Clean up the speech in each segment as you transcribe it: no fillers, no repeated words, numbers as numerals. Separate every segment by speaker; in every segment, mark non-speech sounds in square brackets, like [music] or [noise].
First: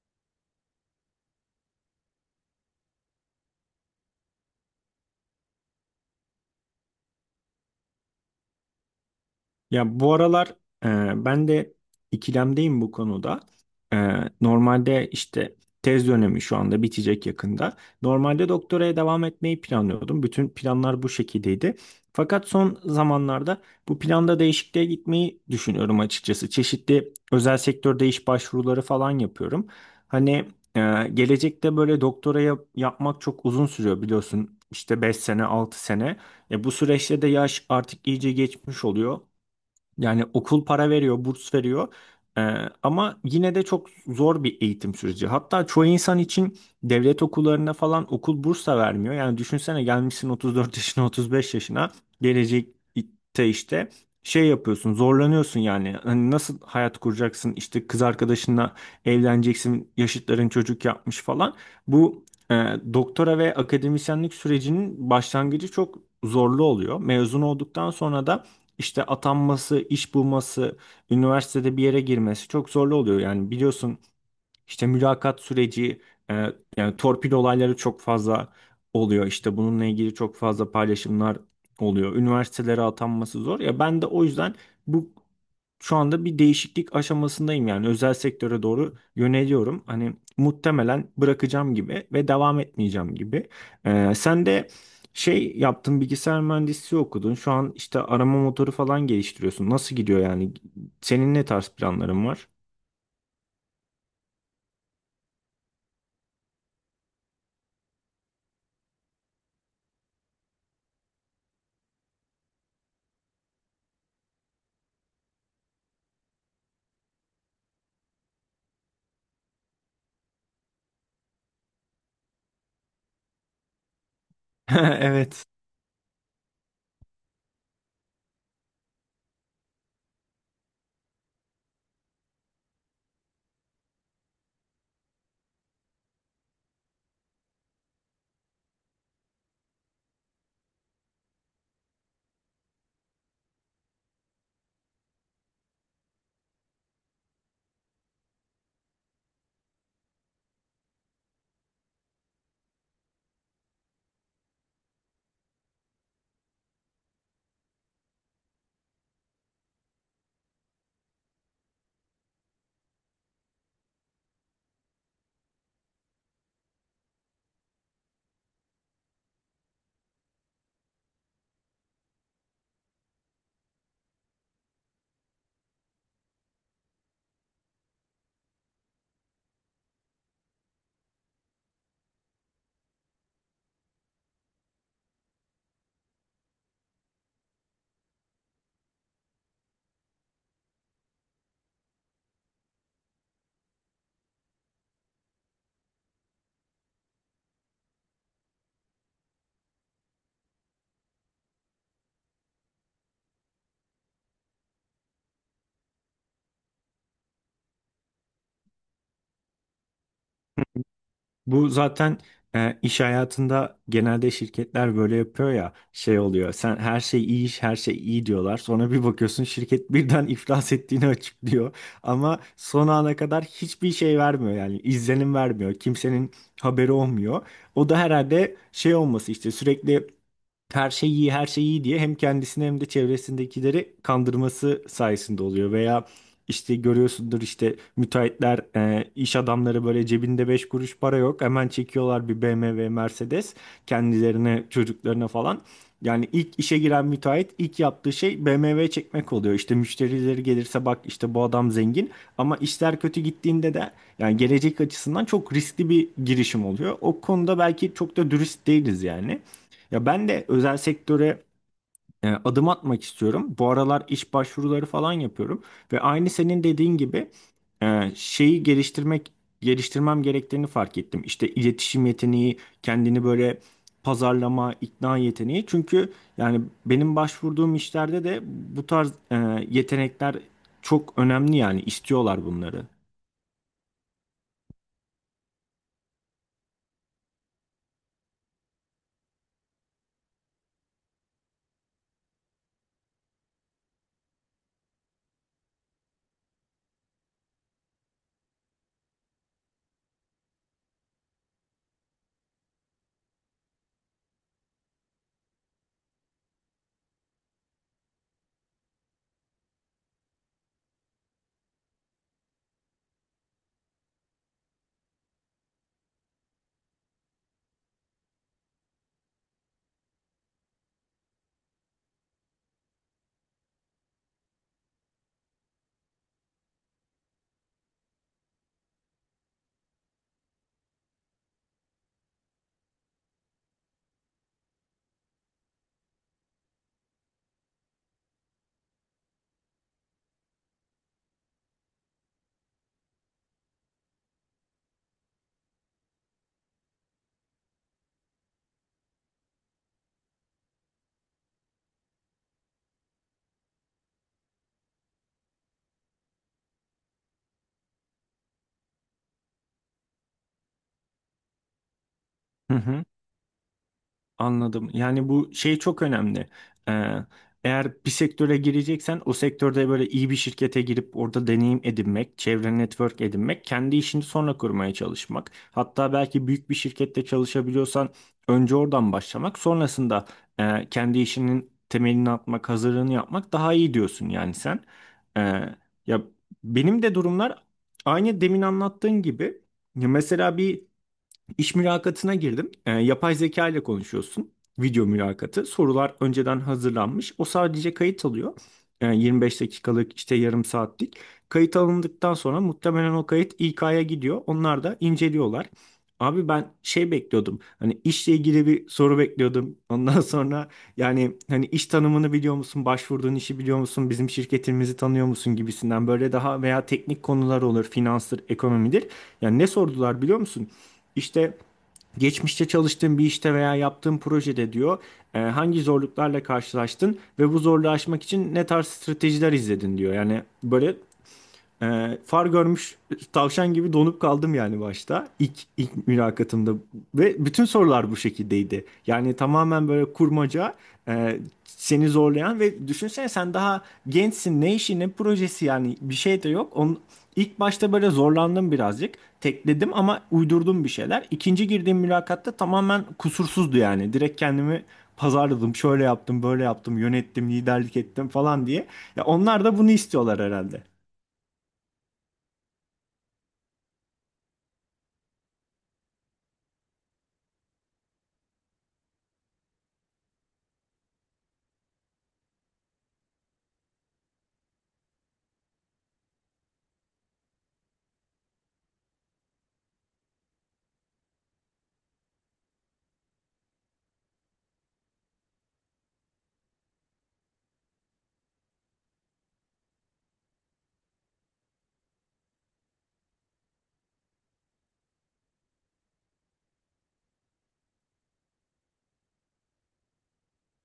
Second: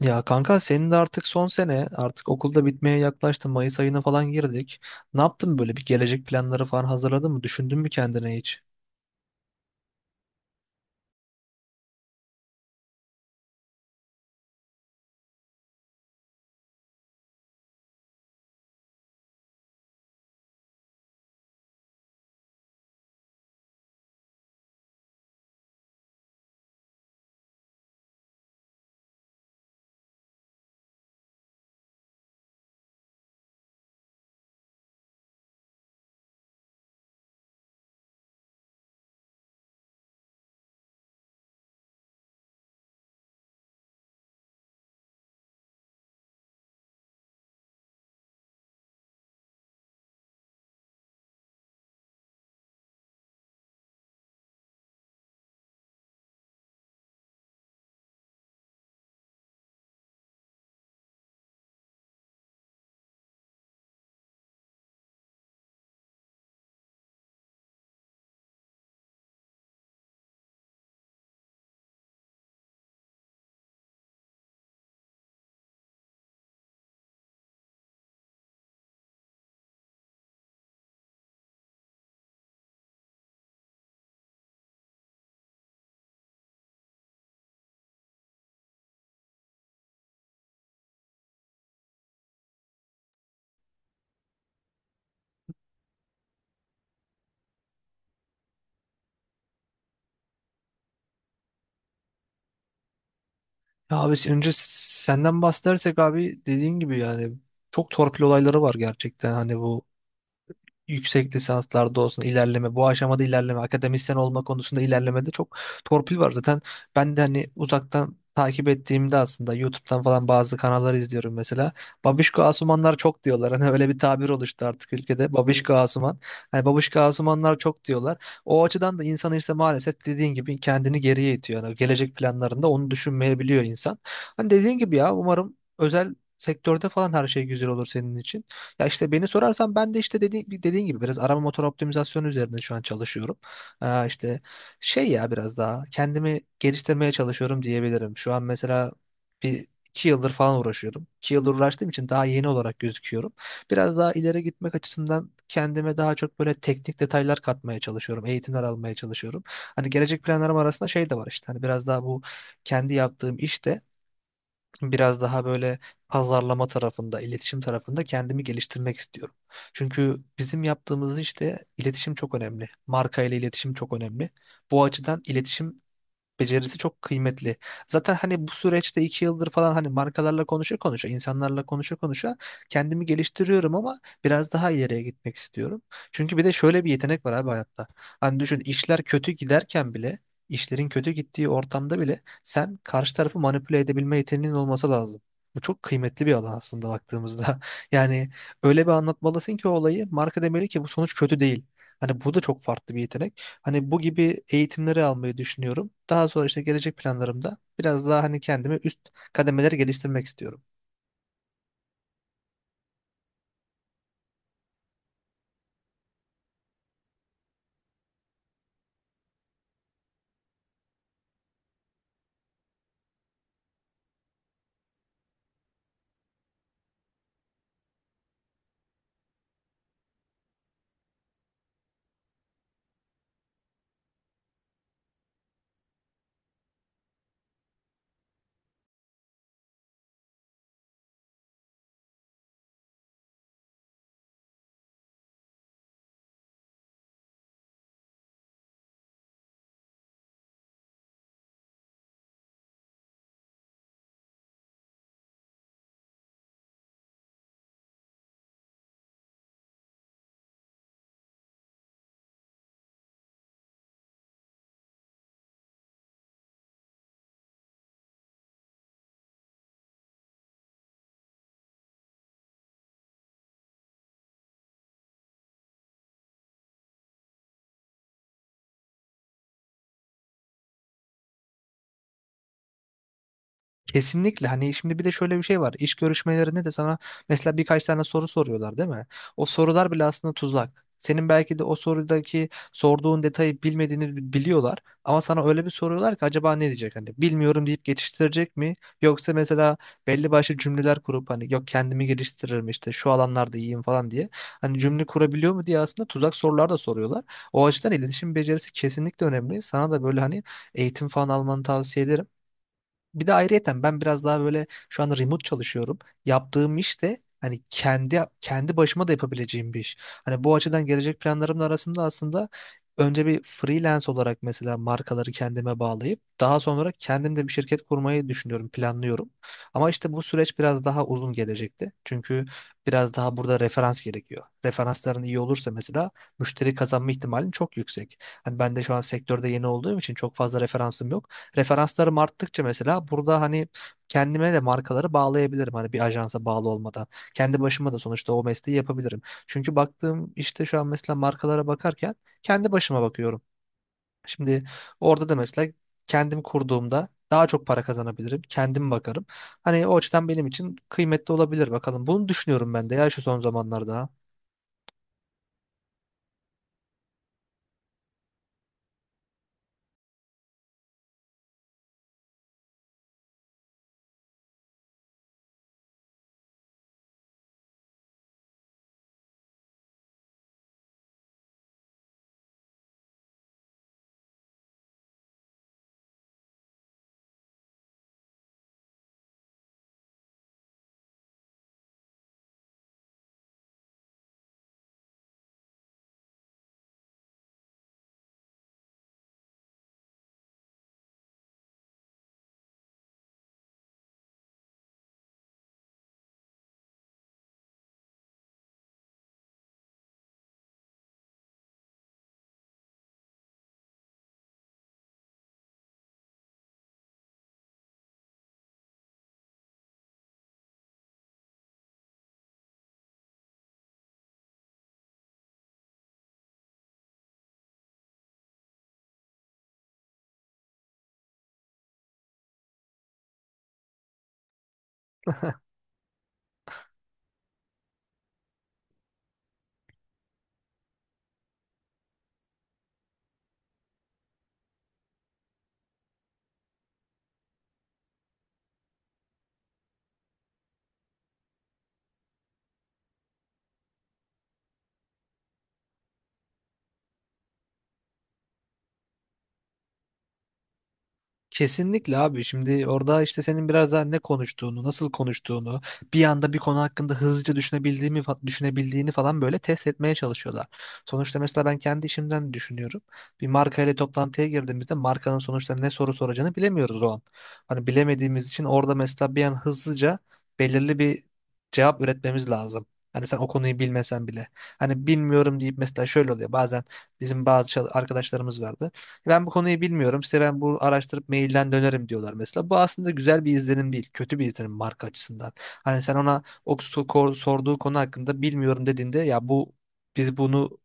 Speaker 1: Ya kanka senin de artık son sene artık okulda bitmeye yaklaştı. Mayıs ayına falan girdik. Ne yaptın böyle bir gelecek planları falan hazırladın mı? Düşündün mü kendine hiç?
Speaker 2: Ya bu aralar ben de ikilemdeyim bu konuda. E, normalde işte tez dönemi şu anda bitecek yakında. Normalde doktoraya devam etmeyi planlıyordum. Bütün planlar bu şekildeydi. Fakat son zamanlarda bu planda değişikliğe gitmeyi düşünüyorum açıkçası. Çeşitli özel sektörde iş başvuruları falan yapıyorum. Hani e, gelecekte böyle doktoraya yapmak çok uzun sürüyor biliyorsun. İşte 5 sene, 6 sene. Bu süreçte de yaş artık iyice geçmiş oluyor. Yani okul para veriyor, burs veriyor. Ee, ama yine de çok zor bir eğitim süreci. Hatta çoğu insan için devlet okullarında falan okul burs da vermiyor. Yani düşünsene gelmişsin 34 [laughs] yaşına, 35 yaşına. Gelecekte işte şey yapıyorsun, zorlanıyorsun yani. Hani nasıl hayat kuracaksın? İşte kız arkadaşınla evleneceksin, yaşıtların çocuk yapmış falan. Bu e, doktora ve akademisyenlik sürecinin başlangıcı çok zorlu oluyor. Mezun olduktan sonra da işte atanması, iş bulması, üniversitede bir yere girmesi çok zorlu oluyor. Yani biliyorsun işte mülakat süreci, e, yani torpil olayları çok fazla oluyor. İşte bununla ilgili çok fazla paylaşımlar oluyor. Üniversitelere atanması zor. Ya ben de o yüzden bu şu anda bir değişiklik aşamasındayım yani özel sektöre doğru yöneliyorum. Hani muhtemelen bırakacağım gibi ve devam etmeyeceğim gibi. Sen de şey yaptın, bilgisayar mühendisliği okudun. Şu an işte arama motoru falan geliştiriyorsun. Nasıl gidiyor yani? Senin ne tarz planların var?
Speaker 1: Ya abi senden bahsedersek abi dediğin gibi yani çok torpil olayları var gerçekten. Hani bu yüksek lisanslarda olsun ilerleme, bu aşamada ilerleme, akademisyen olma konusunda ilerlemede çok torpil var. Zaten ben de hani uzaktan takip ettiğimde aslında YouTube'dan falan bazı kanalları izliyorum mesela. Babişko Asumanlar çok diyorlar. [laughs] Hani öyle bir tabir oluştu artık ülkede.
Speaker 2: [laughs] Evet.
Speaker 1: Babişko Asuman. Hani Babişko Asumanlar çok diyorlar. O açıdan da insan işte maalesef dediğin gibi kendini geriye itiyor. Yani gelecek planlarında onu düşünmeyebiliyor insan. Hani dediğin gibi ya umarım özel sektörde falan her şey güzel olur senin için. Ya işte beni sorarsan ben de işte dediğin gibi biraz arama motor optimizasyonu üzerinde şu an çalışıyorum. İşte şey ya biraz daha kendimi geliştirmeye çalışıyorum diyebilirim. Şu an mesela bir iki yıldır falan uğraşıyorum. İki yıldır uğraştığım için daha yeni olarak gözüküyorum. Biraz daha ileri gitmek açısından kendime daha çok böyle teknik detaylar katmaya çalışıyorum. Eğitimler almaya çalışıyorum. Hani gelecek planlarım arasında şey de var işte. Hani biraz daha bu kendi yaptığım işte biraz daha böyle pazarlama tarafında, iletişim tarafında kendimi geliştirmek istiyorum. Çünkü bizim yaptığımız işte iletişim çok önemli. Marka ile iletişim çok önemli. Bu açıdan iletişim becerisi çok kıymetli. Zaten hani bu süreçte iki yıldır falan hani markalarla konuşa konuşa, insanlarla konuşa konuşa kendimi geliştiriyorum ama biraz daha ileriye gitmek istiyorum. Çünkü bir de şöyle bir yetenek var abi hayatta. Hani düşün işler kötü giderken bile, işlerin kötü gittiği ortamda bile sen karşı tarafı manipüle edebilme yeteneğin olması lazım. Bu çok kıymetli bir alan aslında baktığımızda. [laughs] Yani öyle bir anlatmalısın ki olayı marka demeli ki bu sonuç kötü değil. Hani bu da çok farklı bir yetenek. Hani bu gibi eğitimleri almayı düşünüyorum. Daha sonra işte gelecek planlarımda biraz daha hani kendimi üst kademeleri geliştirmek istiyorum.
Speaker 2: Bu zaten iş hayatında genelde şirketler böyle yapıyor ya, şey oluyor. Sen her şey iyi, iş her şey iyi diyorlar. Sonra bir bakıyorsun şirket [laughs] birden iflas ettiğini açıklıyor. Ama son ana kadar hiçbir şey vermiyor, yani izlenim vermiyor. Kimsenin haberi olmuyor. O da herhalde şey olması, işte sürekli her şey iyi, her şey iyi diye hem kendisini hem de çevresindekileri kandırması sayesinde oluyor. Veya işte görüyorsundur, işte müteahhitler, iş adamları böyle cebinde 5 kuruş para yok. Hemen çekiyorlar bir BMW, Mercedes kendilerine, çocuklarına falan. Yani ilk işe giren müteahhit ilk yaptığı şey BMW çekmek oluyor. İşte müşterileri gelirse bak işte bu adam zengin, ama işler kötü gittiğinde de yani gelecek açısından çok riskli bir girişim oluyor. O konuda belki çok da dürüst değiliz yani. Ya ben de özel sektöre adım atmak istiyorum. Bu aralar iş başvuruları falan yapıyorum ve aynı senin dediğin gibi şeyi geliştirmem gerektiğini fark ettim. İşte iletişim yeteneği, kendini böyle pazarlama, ikna yeteneği. Çünkü yani benim başvurduğum işlerde de bu tarz yetenekler çok önemli, yani istiyorlar bunları.
Speaker 1: Kesinlikle hani şimdi bir de şöyle bir şey var. İş görüşmelerinde de sana mesela birkaç tane soru soruyorlar değil mi? O sorular bile aslında tuzak. Senin belki de o sorudaki sorduğun detayı bilmediğini biliyorlar ama sana öyle bir soruyorlar ki acaba ne diyecek hani bilmiyorum deyip geçiştirecek mi yoksa mesela belli başlı cümleler kurup hani yok kendimi geliştiririm işte şu alanlarda iyiyim falan diye hani cümle kurabiliyor mu diye aslında tuzak sorular da soruyorlar. O açıdan iletişim becerisi kesinlikle önemli. Sana da böyle hani eğitim falan almanı tavsiye ederim. Bir de ayrıyeten ben biraz daha böyle şu an remote çalışıyorum. Yaptığım iş de hani kendi başıma da yapabileceğim bir iş. Hani bu açıdan gelecek planlarımın arasında aslında önce bir freelance olarak mesela markaları kendime bağlayıp daha sonra kendim de bir şirket kurmayı düşünüyorum, planlıyorum. Ama işte bu süreç biraz daha uzun gelecekti. Çünkü biraz daha burada referans gerekiyor. Referansların iyi olursa mesela müşteri kazanma ihtimalin çok yüksek. Hani ben de şu an sektörde yeni olduğum için çok fazla referansım yok. Referanslarım arttıkça mesela burada hani kendime de markaları bağlayabilirim. Hani bir ajansa bağlı olmadan. Kendi başıma da sonuçta o mesleği yapabilirim. Çünkü baktığım işte şu an mesela markalara bakarken kendi başıma bakıyorum. Şimdi orada da mesela kendim kurduğumda daha çok para kazanabilirim. Kendim bakarım. Hani o açıdan benim için kıymetli olabilir bakalım. Bunu düşünüyorum
Speaker 2: Hı
Speaker 1: ben de
Speaker 2: hı.
Speaker 1: ya şu son zamanlarda.
Speaker 2: Anladım. Yani bu şey çok önemli. Ee, eğer bir sektöre gireceksen o sektörde böyle iyi bir şirkete girip orada deneyim edinmek, çevre network edinmek, kendi işini sonra kurmaya çalışmak. Hatta belki büyük bir şirkette çalışabiliyorsan önce oradan başlamak, sonrasında kendi işinin temelini atmak, hazırlığını yapmak daha iyi diyorsun yani sen. Ee, ya benim de durumlar aynı demin anlattığın gibi. Ya mesela bir İş mülakatına girdim. Yapay zeka ile konuşuyorsun. Video mülakatı. Sorular önceden hazırlanmış. O sadece kayıt alıyor. 25 dakikalık, işte yarım saatlik. Kayıt alındıktan sonra muhtemelen o kayıt İK'ya gidiyor. Onlar da inceliyorlar. Abi ben şey bekliyordum. Hani işle ilgili bir soru bekliyordum. Ondan [laughs] sonra yani hani iş tanımını biliyor musun? Başvurduğun işi biliyor musun? Bizim şirketimizi tanıyor musun gibisinden, böyle daha veya teknik konular olur, finanstır, ekonomidir. Yani ne sordular biliyor musun? İşte, geçmişte çalıştığın bir işte veya yaptığın projede diyor, hangi zorluklarla karşılaştın ve bu zorluğu aşmak için ne tarz stratejiler izledin diyor. Yani böyle far görmüş tavşan gibi donup kaldım yani, başta ilk mülakatımda ve bütün sorular bu şekildeydi. Yani tamamen böyle kurmaca, e, seni zorlayan ve düşünsene sen daha gençsin, ne işi ne projesi, yani bir şey de yok. Onun, ilk başta böyle zorlandım birazcık, tekledim ama uydurdum bir şeyler. İkinci girdiğim mülakatta tamamen kusursuzdu, yani direkt kendimi pazarladım, şöyle yaptım böyle yaptım, yönettim, liderlik ettim falan diye. Ya onlar da bunu istiyorlar herhalde.
Speaker 1: Kesinlikle abi şimdi orada işte senin biraz daha ne konuştuğunu, nasıl konuştuğunu, bir anda bir konu hakkında hızlıca düşünebildiğini falan böyle test etmeye çalışıyorlar. Sonuçta mesela ben kendi işimden düşünüyorum. Bir marka ile toplantıya girdiğimizde markanın sonuçta ne soru soracağını bilemiyoruz o an. Hani bilemediğimiz için orada mesela bir an hızlıca belirli bir cevap üretmemiz lazım. Hani sen o konuyu bilmesen bile. Hani bilmiyorum deyip mesela şöyle oluyor. Bazen bizim bazı arkadaşlarımız vardı. Ben bu konuyu bilmiyorum. Size ben bu araştırıp mailden dönerim diyorlar mesela. Bu aslında güzel bir izlenim değil. Kötü bir izlenim marka açısından. Hani sen ona o sorduğu konu hakkında bilmiyorum dediğinde ya bu biz bunu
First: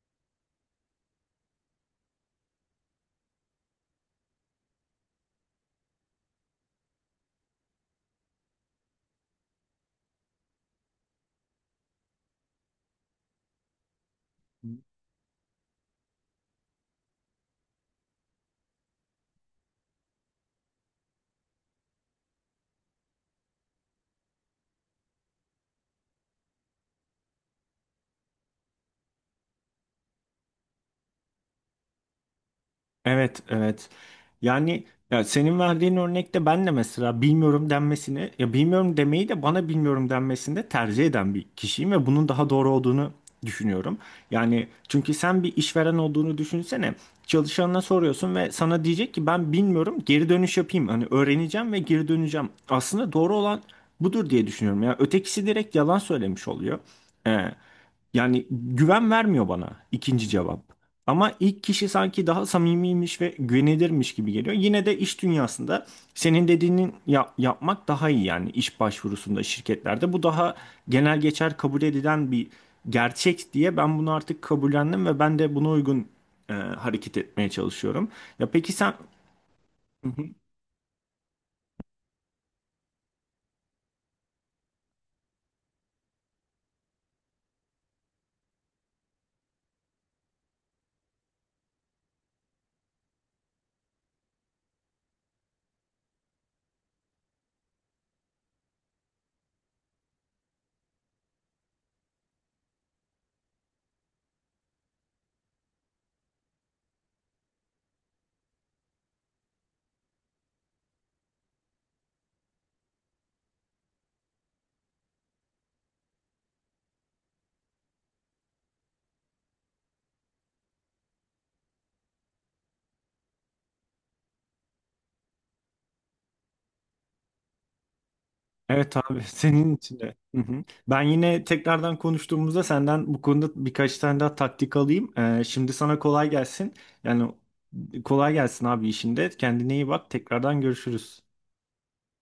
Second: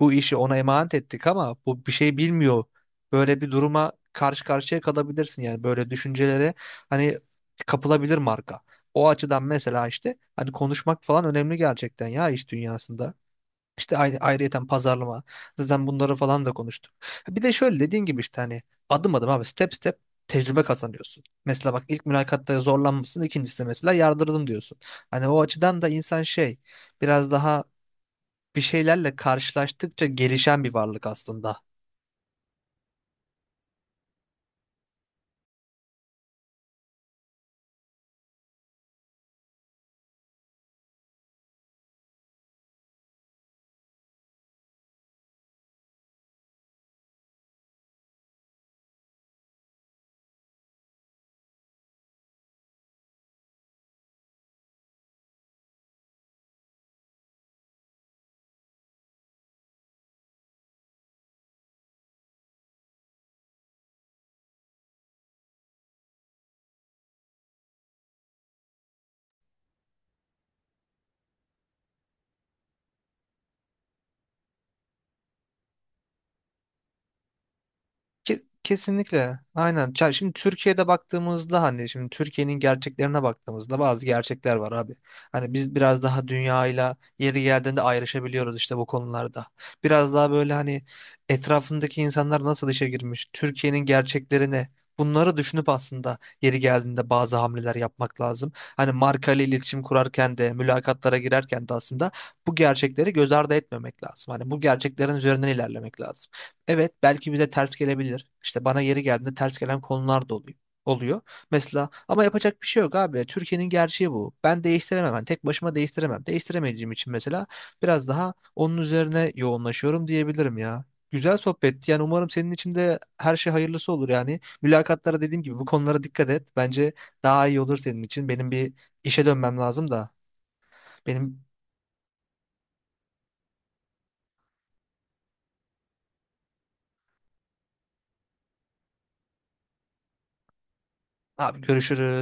Speaker 1: bu işi ona emanet ettik ama bu bir şey bilmiyor. Böyle bir duruma karşı karşıya kalabilirsin yani böyle düşüncelere hani kapılabilir marka. O açıdan mesela işte hani konuşmak falan önemli gerçekten ya iş dünyasında. İşte ayrıyeten pazarlama. Zaten bunları falan da konuştuk. Bir de şöyle dediğin gibi işte hani adım adım abi step step tecrübe kazanıyorsun. Mesela bak ilk mülakatta zorlanmışsın, ikincisinde mesela yardırdım diyorsun. Hani o açıdan da insan şey biraz daha bir şeylerle karşılaştıkça gelişen bir varlık aslında.
Speaker 2: Evet, evet. Yani ya senin verdiğin örnekte ben de mesela bilmiyorum denmesini, ya bilmiyorum demeyi de bana bilmiyorum denmesini de tercih eden bir kişiyim ve bunun daha doğru olduğunu düşünüyorum. Yani çünkü sen bir işveren olduğunu düşünsene. Çalışanına soruyorsun ve sana diyecek ki ben bilmiyorum, geri dönüş yapayım. Hani öğreneceğim ve geri döneceğim. Aslında doğru olan budur diye düşünüyorum. Ya ötekisi direkt yalan söylemiş oluyor. Ee, yani güven vermiyor bana ikinci cevap. Ama ilk kişi sanki daha samimiymiş ve güvenilirmiş gibi geliyor. Yine de iş dünyasında senin dediğinin yapmak daha iyi yani, iş başvurusunda şirketlerde. Bu daha genel geçer kabul edilen bir gerçek diye ben bunu artık kabullendim ve ben de buna uygun hareket etmeye çalışıyorum. Ya peki sen...
Speaker 1: Kesinlikle. Aynen.
Speaker 2: Hı
Speaker 1: Ya
Speaker 2: hı.
Speaker 1: şimdi Türkiye'de baktığımızda hani şimdi Türkiye'nin gerçeklerine baktığımızda bazı gerçekler var abi. Hani biz biraz daha dünyayla yeri geldiğinde ayrışabiliyoruz işte bu konularda. Biraz daha böyle hani etrafındaki insanlar nasıl işe girmiş, Türkiye'nin gerçeklerine bunları düşünüp aslında yeri geldiğinde bazı hamleler yapmak lazım. Hani marka ile iletişim kurarken de, mülakatlara girerken de aslında bu gerçekleri göz ardı etmemek lazım. Hani bu gerçeklerin üzerinden ilerlemek lazım. Evet belki bize ters gelebilir. İşte bana yeri geldiğinde ters gelen konular da oluyor. Mesela ama yapacak bir şey yok abi. Türkiye'nin gerçeği bu. Ben değiştiremem. Ben tek başıma değiştiremem. Değiştiremediğim için mesela biraz daha onun üzerine yoğunlaşıyorum diyebilirim ya. Güzel sohbetti. Yani umarım senin için de her şey hayırlısı olur yani. Mülakatlara dediğim gibi bu konulara dikkat et. Bence daha iyi olur senin için. Benim bir
Speaker 2: Evet abi, [laughs]
Speaker 1: işe dönmem
Speaker 2: senin
Speaker 1: lazım
Speaker 2: için
Speaker 1: da.
Speaker 2: de. Hı hı. Ben yine
Speaker 1: Benim
Speaker 2: tekrardan konuştuğumuzda senden bu konuda birkaç tane daha taktik alayım. Şimdi sana kolay gelsin. Yani kolay gelsin abi işinde. Kendine iyi bak. Tekrardan görüşürüz.
Speaker 1: abi görüşürüz.